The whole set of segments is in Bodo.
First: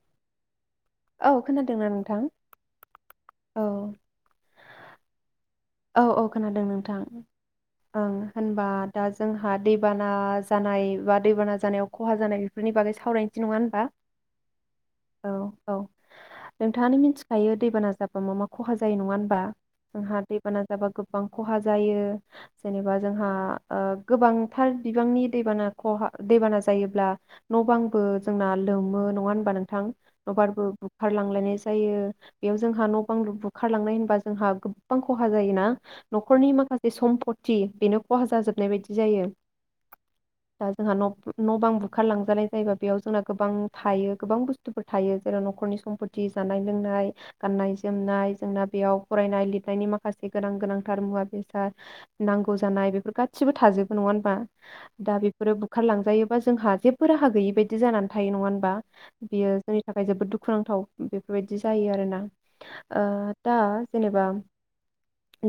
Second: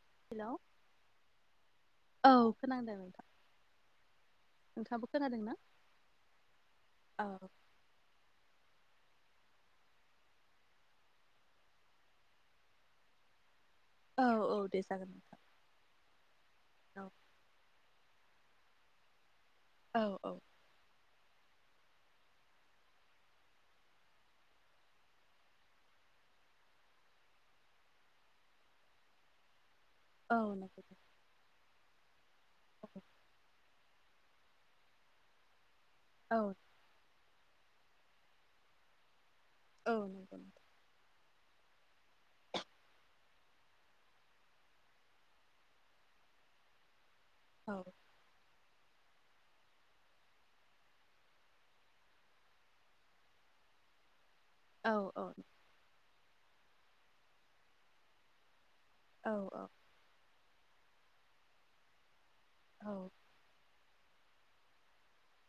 [inaudible] औ खोनादोंना नोंथां खोनांदों, नोंथां औ नोंथाङाबो खोनादों ना? औ औ खोनादों नोंथां औ ओं होनबा दा जोंहा दैबाना जानाय, बा दैबाना जानायाव खहा जानाय, बेफोरनि बागै सावरायनो [unintelligible] औ औ दे जागोन नोंथां। औ नोंथाङानो औ मिथिखायो दैबाना जाब बा मा मा खहा जायो नङा होनबा जोंहा औ बे जाबा गोबां खहा जायो जेनेबा जोंहा ओ गोबांथार बिबांनि दैबाना खहा दैबाना जायोब्ला न' बांबो जोंना लोमो नङा होनबा नोंथां औ नबारबो नंगौ बुखारलांलायनाय जायो बेयाव जोंहा नोंथां। न' बां लुब्रब खारलांनाय होनबा जोंहा गोबां ख खहा जायोना औ न'खरनि माखासे सम्प थि बेनो खहा जाजोबनाय बायदि जायो औ नोंगौ नोंथां दा जोंहा न' न' बां बुखार लांजानाय जायोबा बेयाव जोंना गोबां थायो गोबां बुस्थुफोर थायो जेराव न'खरनि सम्पथि जानाय लोंनाय गाननाय औ जोमनाय जोंना बेयाव फरायनाय लिरनायनि मा खासे गोनां गोनांथार मुवा बेसाद नांगौ जानाय बेफोर गासिबो थाजोबो नङा होनबा औ दा औ बेफोरो बुखारलांजायो बा जोंहा जेबो राहा गैयि बायदि जानानै थायो नङा होनबा औ बियो जोंनि थाखाय जोबोद दुखु दुखुनांथाव बेफोरबायदि जायो आरोना औ आ दा जेनेबा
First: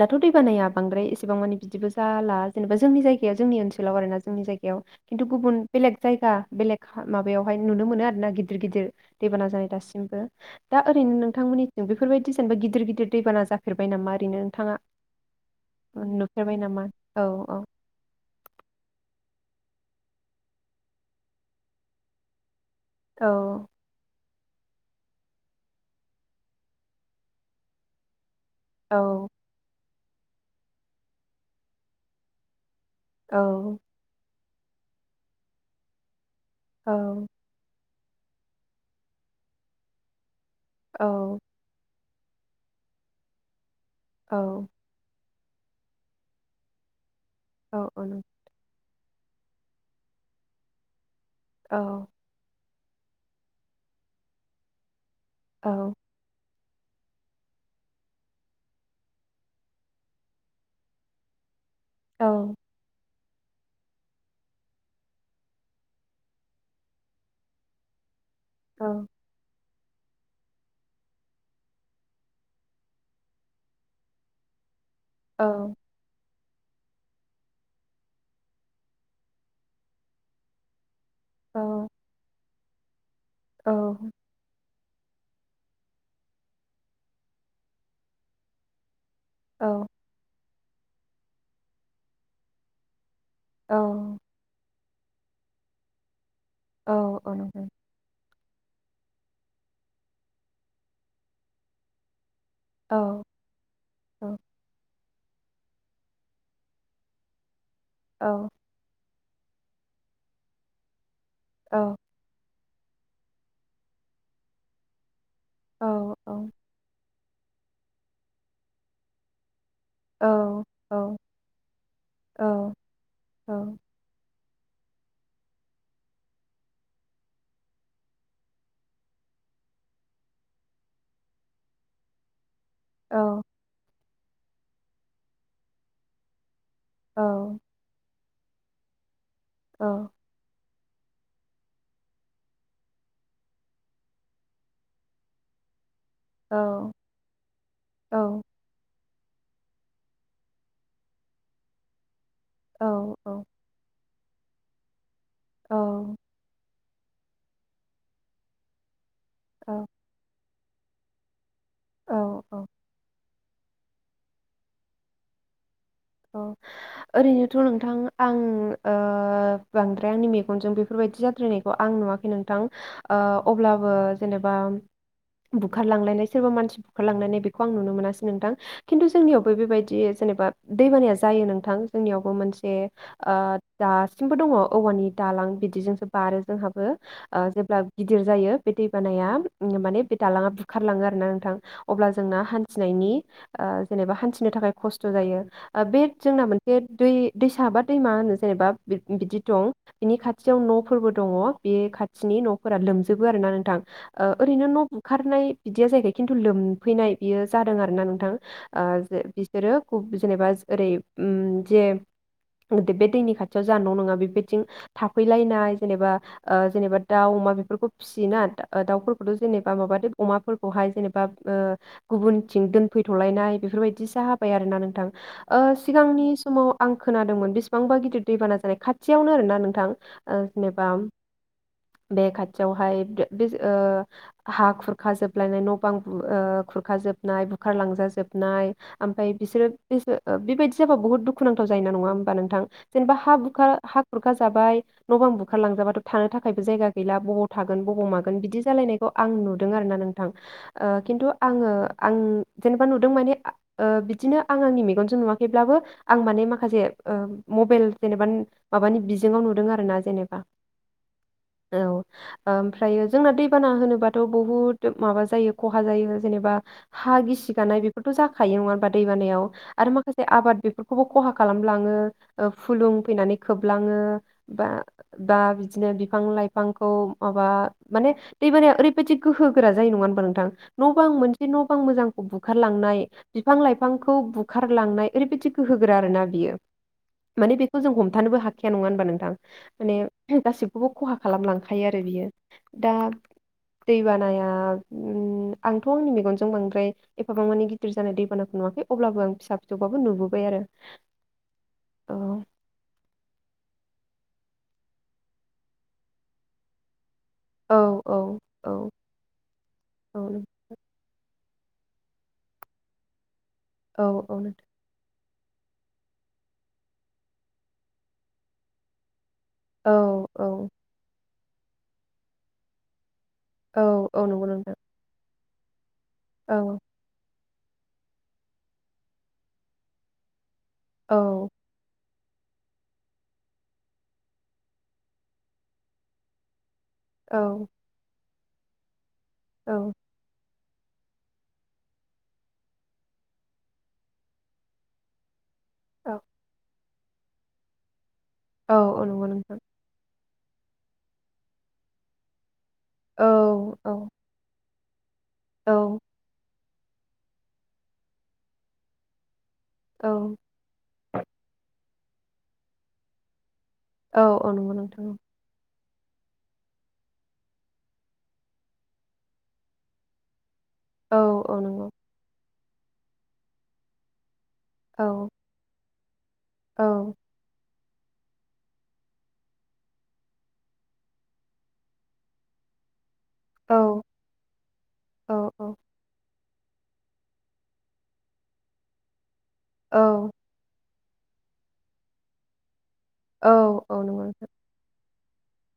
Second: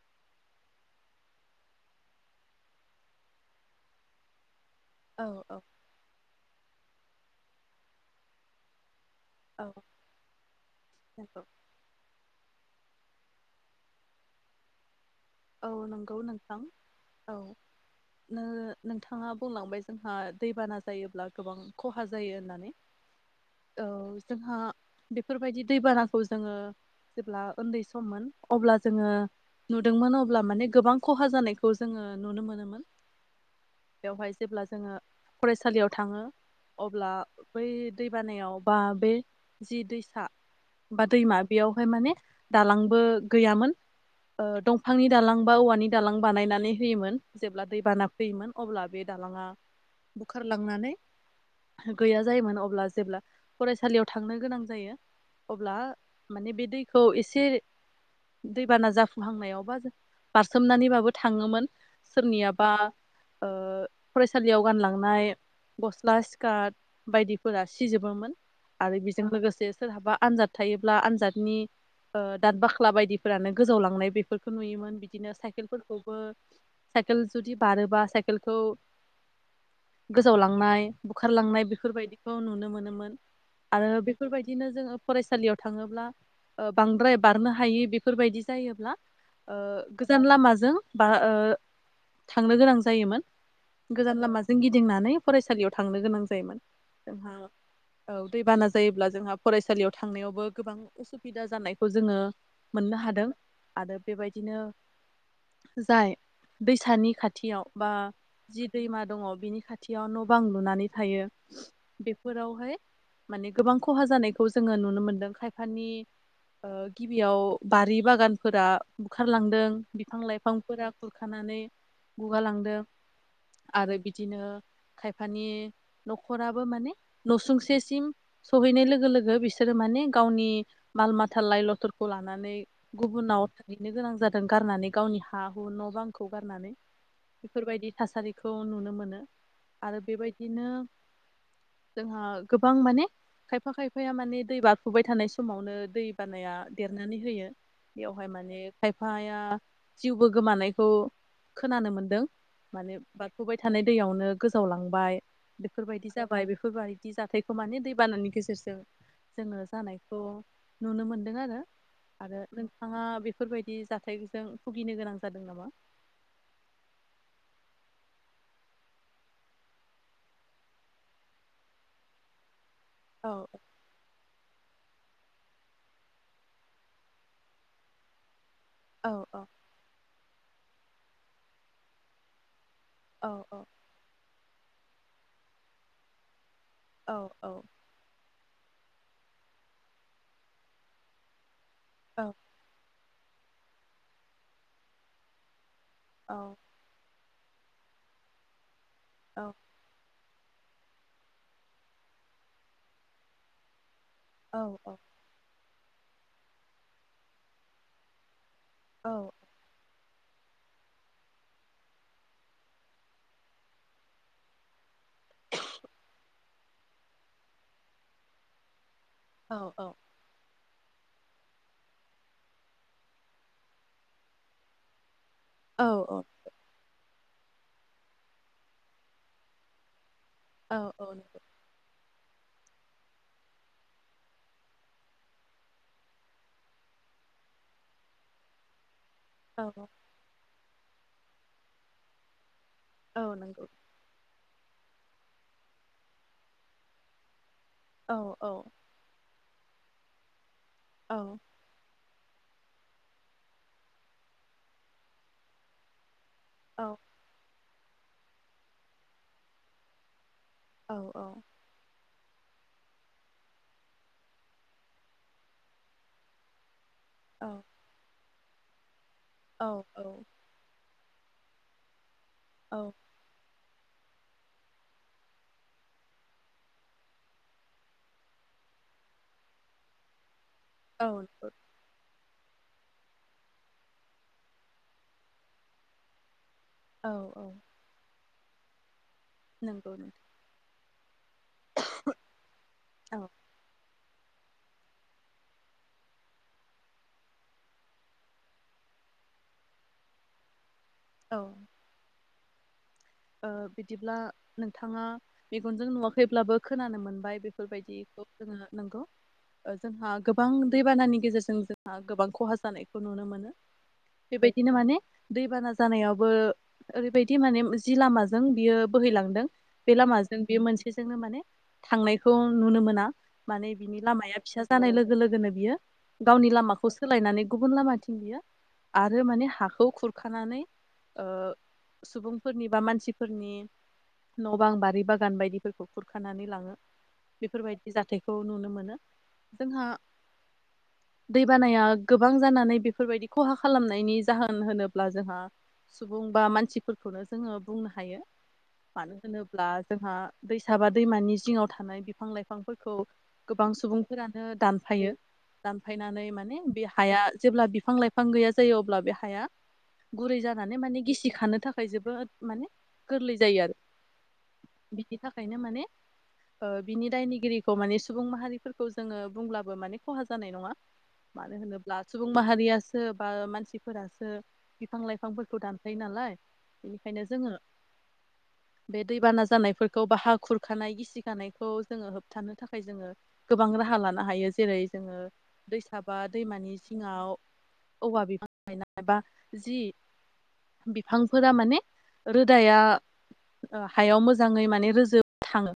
दाथ' दै बानाया बांद्राय एसेबां मानि‌ बिदिबो जाला जेनेबा जोंनि जायगायाव जोंनि ओनसोलाव आरोना जोंनि जायगायाव खिन्थु गुबुन औ बेलेग जायगा बेलेग माबायावहाय नुनो मोनो आरो ना गिदिर गिदिर देबाना औ जानाय दासिमबो दा ओरैनो नंगौ नोंथांमोननि बेफोरबायदि जेनेबा गिदिर गिदिर दैबाना जाफेरबाय नामा नोंथाङा औ नंगौ नोंथां औ नो नोंथाङा बुंलांबाय जोंहा दैबाना जायोब्ला गोबां खहा जायो होननानै औ औ जोंहा बेफोरबायदि दैबानाखौ जोङो जेब्ला उन्दै सम अब्ला औ जोङो नु दोंमोन अब्ला माने गोबां खहा जानायखौ जोङो नुनो मोनोमोन औ बेवहाय जेब्ला जोङो फरायसालियाव थाङो औ अब्ला बै दै बानायाव बा बे जि दैसा बा दैमा औ बेयावहाय माने दालांबो गैयामोन औ नि दालां बा औवानि दालां बानायनानै होयोमोन जेब्ला औ औ दैबाना नों- फैयोमोन अब्ला बे दालाङा बुखारलांनानै औ गैया जायोमोन अब्ला जेब्ला फरायसालियाव थांनो गोनां जायो औ अब्ला माने बे दैखौ एसे दैबाना जाफुंहांनायावबा बारसोमनानैबाबो थाङोमोन औ सोरनियाबा ओ फरायसालियाव गानलांनाय गस्ला सि्कार्ट बायदिफोरा सिजोबोमोन औ आरो बिजों लोगोसे सोरहाबा आनजाद थायोब्ला आनजादनि ओ दाद बाख्ला बायदिफोरानो गोजावलांनाय बेफोर खौ नुयोमोन बिदिनो साइकेलफोरखौबो साइकेल जुदि बारोबा साइकेलखौ गोजावलांनाय बुखारलांनाय बेफोरबायदिखौ नुनो मोनोमोन आरो बेफोरबायदिनो जोङो फरायसालियाव थाङोब्ला ओ बांद्राय बारनो हायि बेफोरबायदि जायोब्ला ओ गोजान लामाजों जों बा ओ थांनो गोनां जायोमोन औ गोजान लामाजों गिदिं गिदिंनानै फरायसालियाव थांनो गोनां जायो जायोमोन औ औ जोंहा नंगौ औ दैबाना जायोब्ला जोंहा फरायसालियाव थांनायावबो गोबां असुबिदा जानायखौ जोङो मोननो औ हादों औ बेबायदिनो जाय दैसानि खाथियाव बा औ जि दैमा दङ बिनि खाथियाव न' बां लुनानै थायो औ बेफोरावहाय माने गोबां खहा जानायखौ जोङो नुनो मोनदों औ खायफानि औ ओ गिबियाव बारि बागान फोरा बुखारलांदों बिफां लाइफांफोरा औ खुरखानानै औ गुगालांदों औ आरो बिदिनो खायफानि न'खराबो माने न'सुंसेसिम सहैनाय लोगो लोगो बिसोरो माने गावनि माल माथा लाइ लथरखौ लानानै औ गुबुनाव थाहैनो गोनां जा दों गारनानै गावनि हा हु न' बांखौ गारनानै औ बेफोरबायदि थासारि खौ नुनो मोनो औ आरो बेबायदिनो जोंहा गोबां माने खायफा खायफाया माने दै बारफुबाय थानाय समावनो दै बानाया औ देरनानै होयो बेखौहाय माने खायफाया जिउबो गोमानायखौ खोनानो मोनदों औ माने बारफुबाय थानाय दैयावनो गोजावलांबाय बेफोरबायदि जाबाय बेफोरबाय दि जाथायखौ माने दै बानानि गेजेरजों जोङो औ जानायखौ नुनो मोन्दों आरो आरो नोंथाङा बेफोरबायदि जाथायजों भुगिनो गोनां जादों नामा औ ओरैनोथ' नोंथां आं ओ बांद्राय आंनि मेगनजों बेफोरबायदि जाद्रायनायखौ आं नुवाखै नोंथां ओ औ अब्लाबो जेनेबा बुखारलांलायनाय सोरबा मानसि बुखारलांलायनाय बेखौ आं नुनो मोनासै नोंथां औ खिन्थु औ जोंनियावबो बेबायदि जेनेबा दैबानाया जायो नोंथां जोंनियावबो मोनसे औ ओ औ दासिमबो दङ औवानि दालां बिदिजोंसो बारो जोंहा औ औ जेब्ला गिदिर जायो बे दै बानाया माने बे दालाङा बुखारलाङो आरो ना नोंथां अब्ला औ जोंना हान्थिनायनि ओ जेनेबा हान्थिनो थाखाय खस्थ' जायो बे औ जोंना मोनसे दुइ दैसा बा दैमा होनो जेनेबा बिदि औ दं बिनि खा खाथिजों न'फोरबो दङ बे खाथिनि न'फोरा लोमजोबो आरो ना नोंथां ओरैनो न' औ बुखारनाय बिदिया जाहैखाय खिन्थु लोमफैनाय बियो जादों आरो ना नोंथां ओ जे औ बिसोरो [unintelligible] जेनेबा ओरै जे बे दैनि खाथियाव जानाय न' नङा बेबायथिं थाफैलायनाय जेनेबा जेनेबा दाउ अमा बेफोरखौ फिसियो ना दाउ औ जेनेबा औ माबादेब अमाफोर बेहाय जेनेबा गुबुनथिं दोनफैथ'लायनाय बेफोरबायदि जाबाय आरो ना नोंथां [inaudible] ओ औ औ सिगांनि समाव आं खोनादोंमोन बेसेबांबा गिदिर दैबाना जानाय खाथियावनो आरो ना नोंथां औ जेनेबा औ बे खाथियावहाय बे ओ हा खुरखा जोबलायनाय न' बां ओ खुरखा जोबनाय बुखार लांजाजोबनाय ओमफाय औ बिसोरो बेबायदि जाबा बहुत दुखुनांथाव जायोना नङा होमबा नोंथां जेनेबा औ नंगौ हाबुखार हा खुरखा जाबाय न' बांं बुखारलांजाबाथ' थानो थाखायबो जायगा गैला बहुत थागोन बबाव औ मागोन औ बिदि जालायनायखौ आं नु आरो ना नोंथां ओ औ खिन्थु आङो आं जेनेबा नुदों माने ओ बिदिनो आं आंनि मेगनजों नुवाखैब्लाबो आं माने माखासे औ ओ मबाइल जेनेबा माबानि बिजोंआव नुदों आरो ना जेनेबा औ औ औ ओमफ्रायो जोंना दैबाना होनोबाथ' बुहुद माबा जायो खहा जायो जेनेबा हा गिसि गानाय बेफोरथ' जाख खायो नङा होनबा दैबानाया आरो माखासे आबाद बेफोर खौबो खहा खालामलाङो ओ औ फुलुं फैनानै खोबलाङो बा बा बिदिनो बिफां लाइफांखौ माबा माने दैबानाया ओरैबायदि गोहो गोरा जायो नङा होनबा नोंथां न' औ बांं मोनसे नंगौ न' बांं मोजां बुखारलांनाय बिफां लाइफांखौ बु खारलांनाय ओरैबायदिखौ गोहो गोरा आरो ना बियो औ औ माने बेखौ जों हम थानोबो हाखाया नङा होनबा नों थां नंगौ नोंथां माने गासि खौबो खहा खालामलांखायो आरो बियो दा औ दैबानाया ओम आंथ' आंनि मेगनजों बांद्राय एफाबां मानि गिदिर जानाय दैबानाखौ नुवाखै अब्लाबो आं फिसा फिसौबाबो नुबोबाय आरो औ औ ओ बिदिब्ला नोंथाङा मेगनजों नुवाखैब्लाबो खोनानो मोनबाय औ बेफोरबायदिखौ औ जोङो नोंगौ ओ जोंहा औ गोबां दैबानानि गेजेर जों जोंहा गोबां खहा जानायखौ नुनो मोनो औ औ नोंथां बेबायदिनो माने दैबाना जानायावबो ओरै बायदि माने जि लामाजों बियो बोहैलांदों बे लामाजों बेयो मोनसेजोंनो माने थांनायखौ नुनो मोना माने औ बिनि औ लामाया नंगौ फिसा नोंथां जानाय लोगो लोगोनो बियो गावनि औ लामाखौ सोलायनानै गुबुन लामाथिं बियो आरो माने हाखौ खुरखानानै औ सुबुं फोरनि बा मानसिफोरनि न' बां बारि बागान बायदिफोरखौ खुरखानानै लाङो औ बेफोरबायदि जाथाय खौ नुनो मोनो औ जोंहा दैबानाया गोबां जानानै बेफोरबायदि खहा खालामनायनि जाहोन होनोब्ला जोंहा सुबुं बा मानसि खौनो जोङो बुंनो हायो औ औ मानो नंगौ नोंथां होनोब्ला जोंहा दैसाबा दैमानि जिङाव थानाय बिफां लाइफां फोरखौ औ गोबां औ सुबुंफोरानो दान फायो औ दानफायनानै माने बे हाया जेब्ला बिफां लाइफां गैया जायो अब्ला बे हाया गुरै जानानै माने गिसि खानो था खाय जोबोद माने गोरलै जायो आरो औ औ नंगौ नोंथां औ बिनि थाखायनो माने ओ बिनि दायनिगिरिखौ माने सुबुं माहारिफोरखौ जोङो बुंब्लाबो माने खहा जानाय नङा औ मानो औ नंगौ होनोब्ला सुबुं माहारिया सो बा मानसिफोरासो बिफां औ लाइफांफोरखौ दान फायो नालाय औ बेनिखायनो जोङो बे दैबाना जानायफोरखौ बा हा खुरखानाय गिसिखानायखौ जोङो होबथानो थाखाय जोङो गोबां औ राहा लानो हायो जेरै जोङो औ औ दैसा बा दैमानि जिङाव औवा बिफां गायनाय बा जि औ बि फांफोरा माने रोदाया औ ओ औ हायाव नंगौ नोंथां मोजाङै माने रोजोब थाङो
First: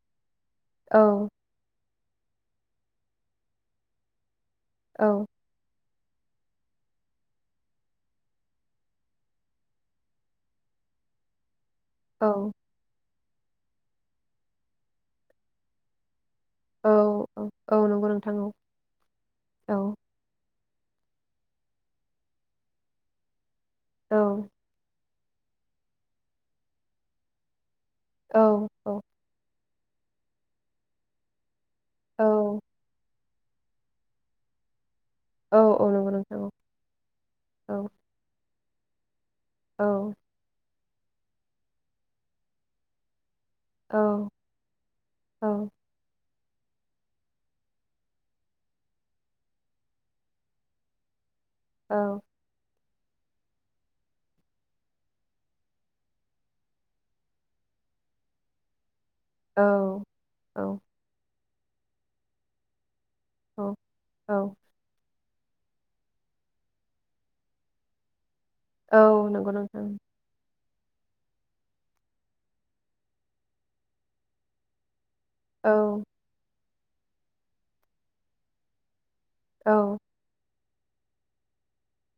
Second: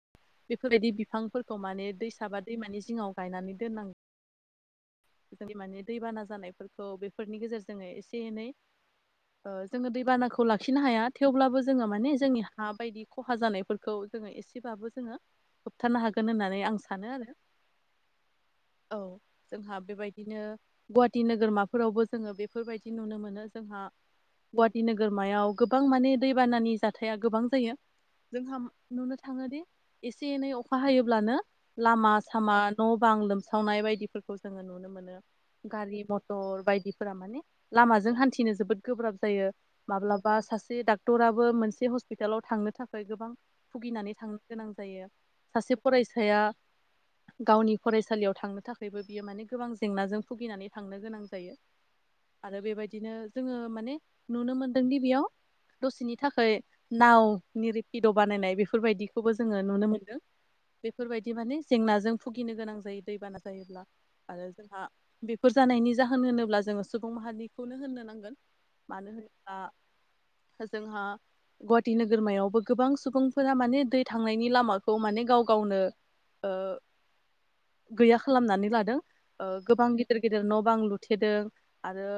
बेफोरबायदि औ बिफांफोरखौ माने दै फिसाबा दैमानि जिङाव गायनानै दोननां औ [unintelligible] दै बाना जानायफोरखौ बेफोरनि गेजेरजों एसे एनै जोङो दै बानाखौ लाखिनो हाया थेवब्लाबो जोङो माने जोंनि औ हा बायदि खहा जानायफोरखौ जोङो एसेबाबो जोङो होबथानो हा गोन होननानै आं औ सानो आरो औ औ नंगौ नोंथां औ औ जोंहा बेबायदिनो गुवाहाटि नोगोरमाफोरावबो जोङो बेफोरबायदि नुनो मोनो जोंहा औ नोगोरमायाव गोबां माने दैबानानि जाथाया गोबां जायो औ जोंहा नुनो थाङोदि एसे एनै अखा हायोब्लानो लामा औ सामा न' बां लोम सावनाय बायदिफोरखौ जोङो नुनो मोनो औ औ गारि नंगौ नोंथां औ मथर बायदिफोरा माने औ लामाजों हान्थिनो जोबोद गोब्राब जायो औ माब्लाबा सासे डक्टराबो मोनसे हस्पिटालाव थांनो थाखाय गोबां औ भुगिनानै थांनो गोनां जायो सासे फरायसाया गावनि फरायसालियाव थांनो थाखायबो बियो माने गोबां जेंनाजों भुगिनानै थांनो गोनां जायो औ आरो बेबायदि बिदिनो जोङो माने नुनो मोनदों दि बेयाव दसेनि थाखाय नाव नि रिपिद' बानायनाय बेफोरबायदि खौबो जोङो नुनो मोनदों औ बेफोरबायदि माने जेंनाजों भुगिनो गोनां जायो दैबाना जायोब्ला औ आरो जोंहा बे फोर जानायनि जाहोन होनोब्ला जोङो सुबुं माहारिखौनो होननो नांगोन औ मानो नंगौ होनोब्ला नोंथां जोंहा गुवाहाटि नोगोरमायावबो गोबां सुबुंफोरा माने दै थांनायनि लामाखौ माने गाव औ गावनो ओ गैया खालामनानै लादों ओ औ औ गोबां गिदिर गिदिर न' बां लुथेदों आरो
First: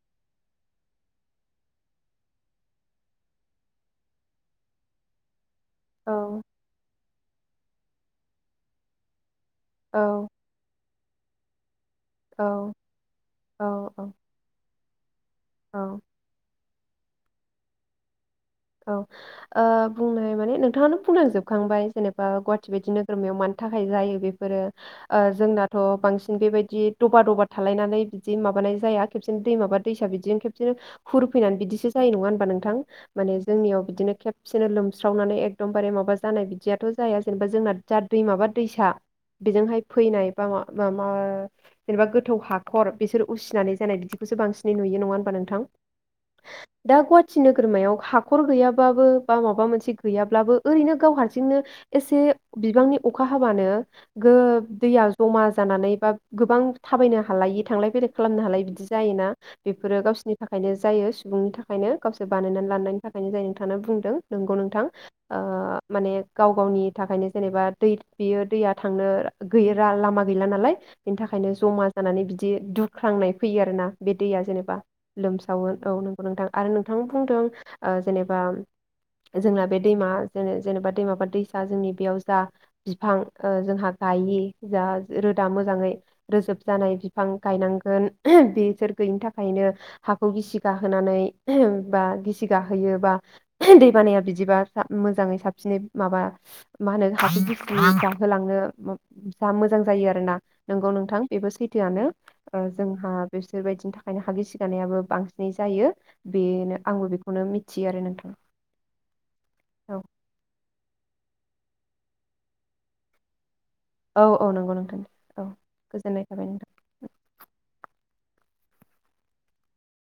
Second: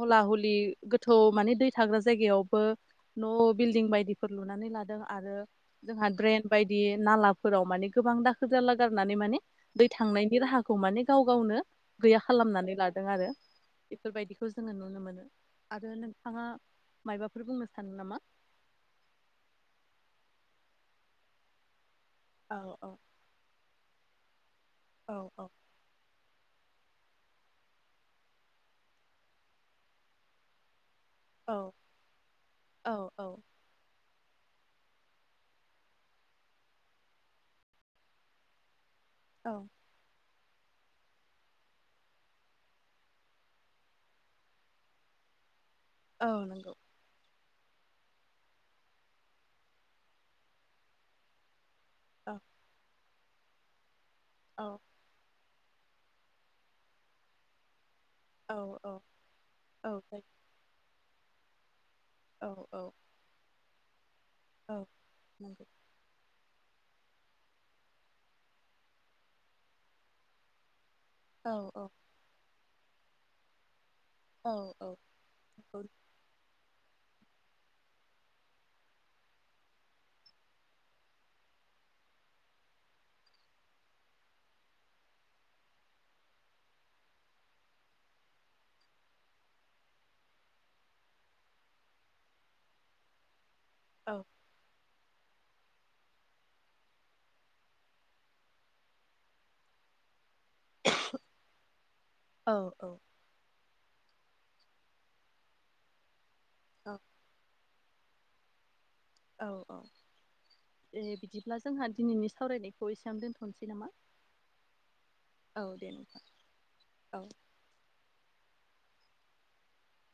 हला हलि बि गोथौ माने दै थाग्रा जायगायावबो न' बिल्डिं बायदिफोर लुनानै लादों आरो जोंहा औ औ ड्रेन बायदि नालाफोराव माने गोबां दाखोर जाला गारनानै माने दै थांनायनि राहाखौ माने गाव गावनो गैया खालामनानै लादों आरो औ औ बेफोरबायदिखौ जोङो नु नो मोनो औ आरो नोंथाङा मायबाफोर बुंनो सानो नामा औ ओ बुंनाय माने नोंथाङानो बुंलांजोबखांबाय जेने बा औ गुहाटी औ बायदि नोरमायाव मानि थाखाय जायो बे फोरो औ ओ औ जोंनाथ' बांसिन बेबायदि दबा दबा थालायनानै बिदि माबानाय जाया खेबसेनो दैमा बा दैसा बिदिनो खेबसेनो हुर औ फैनानै बिदिसो जायो नङा होनबा नोंथां औ औ माने जोंनियाव बिदिनो खेबसेनो लोमस्रावनानै एकदमबारे माबा जानाय बिदियाथ' जाया जेनेबा जोंना जाद दैमाबा दैसा औ बेजोंहाय फैनाय बा मा बा मा जेनेबा गोथौ हाखर बिसोर उसिनानै जानाय बिदिखौसो बांसिनै नुयो नङा होनबा नोंथां औ नोंगौ थि नोगोरमायाव हाखर गैयाबाबो बा माबा मोनसे गैयाब्लाबो ओरैनो गाव हारसिंनो एसे औ बिबांनि अखा हाबानो गो औ दैया जमा जानानै बा गोबां थाबायनो हालायि थांलाय फैलाय खालामनो औ हालाय बिदि औ जायोना औ बेफोरो गावसिनि थाखायनो जायो [unintelligible] ओंखायनो गावसो जायो बानायनानै औ लानाय नोंथाङानो बुंदों नोंगौ औ नोंथां ओ नंगौ माने गाव गावनि थाखायनो जेनेबा दै बेयो दैया थांनो गै लामा गैला नालाय बेनि औ थाखायनो औ जमा जानानै बिदि दुख ख्रांनाय फैयो आरो ना बे दैया औ जेनेबा औ लोमसावो औ नंगौ नोंथां आरो नोंथां बुंदों ओ जेनेबा जोंना बे दैमा जेने-जेनेबा दैमा दैसा जोंनि बेयाव जा बिफां जोंहा गायि जा रोदा मोजाङै रोजोब जानाय बिफां गायनांगोन बेसोर गैयिनि थाखायनो हाखौ गिसि गाहोनानै बा गिसि गाहोयो बा औ दैबानाया बिदिबा सा मोजाङै साब बिनि माबा मा होनो [unintelligible] गाखोलांनो मोजां जायो आरो ना नंगौ नोंथां बेबो सैथोआनो औ ओ औ जोंहा बिसोरबायदिनि थाखाय ओंखायनो हा गिसि गानायाबो बांसिनै जायो बेनो औ आंबो बे मिथियो आरो नोंथां औ औ दे बिदिब्ला जोंहा दिनैनि सावरायनायखौ एसेयावनो दोनथ'नोसै नामा? औ औ नंगौ नोंथां औ दे नोंथां गोजोननाय थाबाय नोंथां औ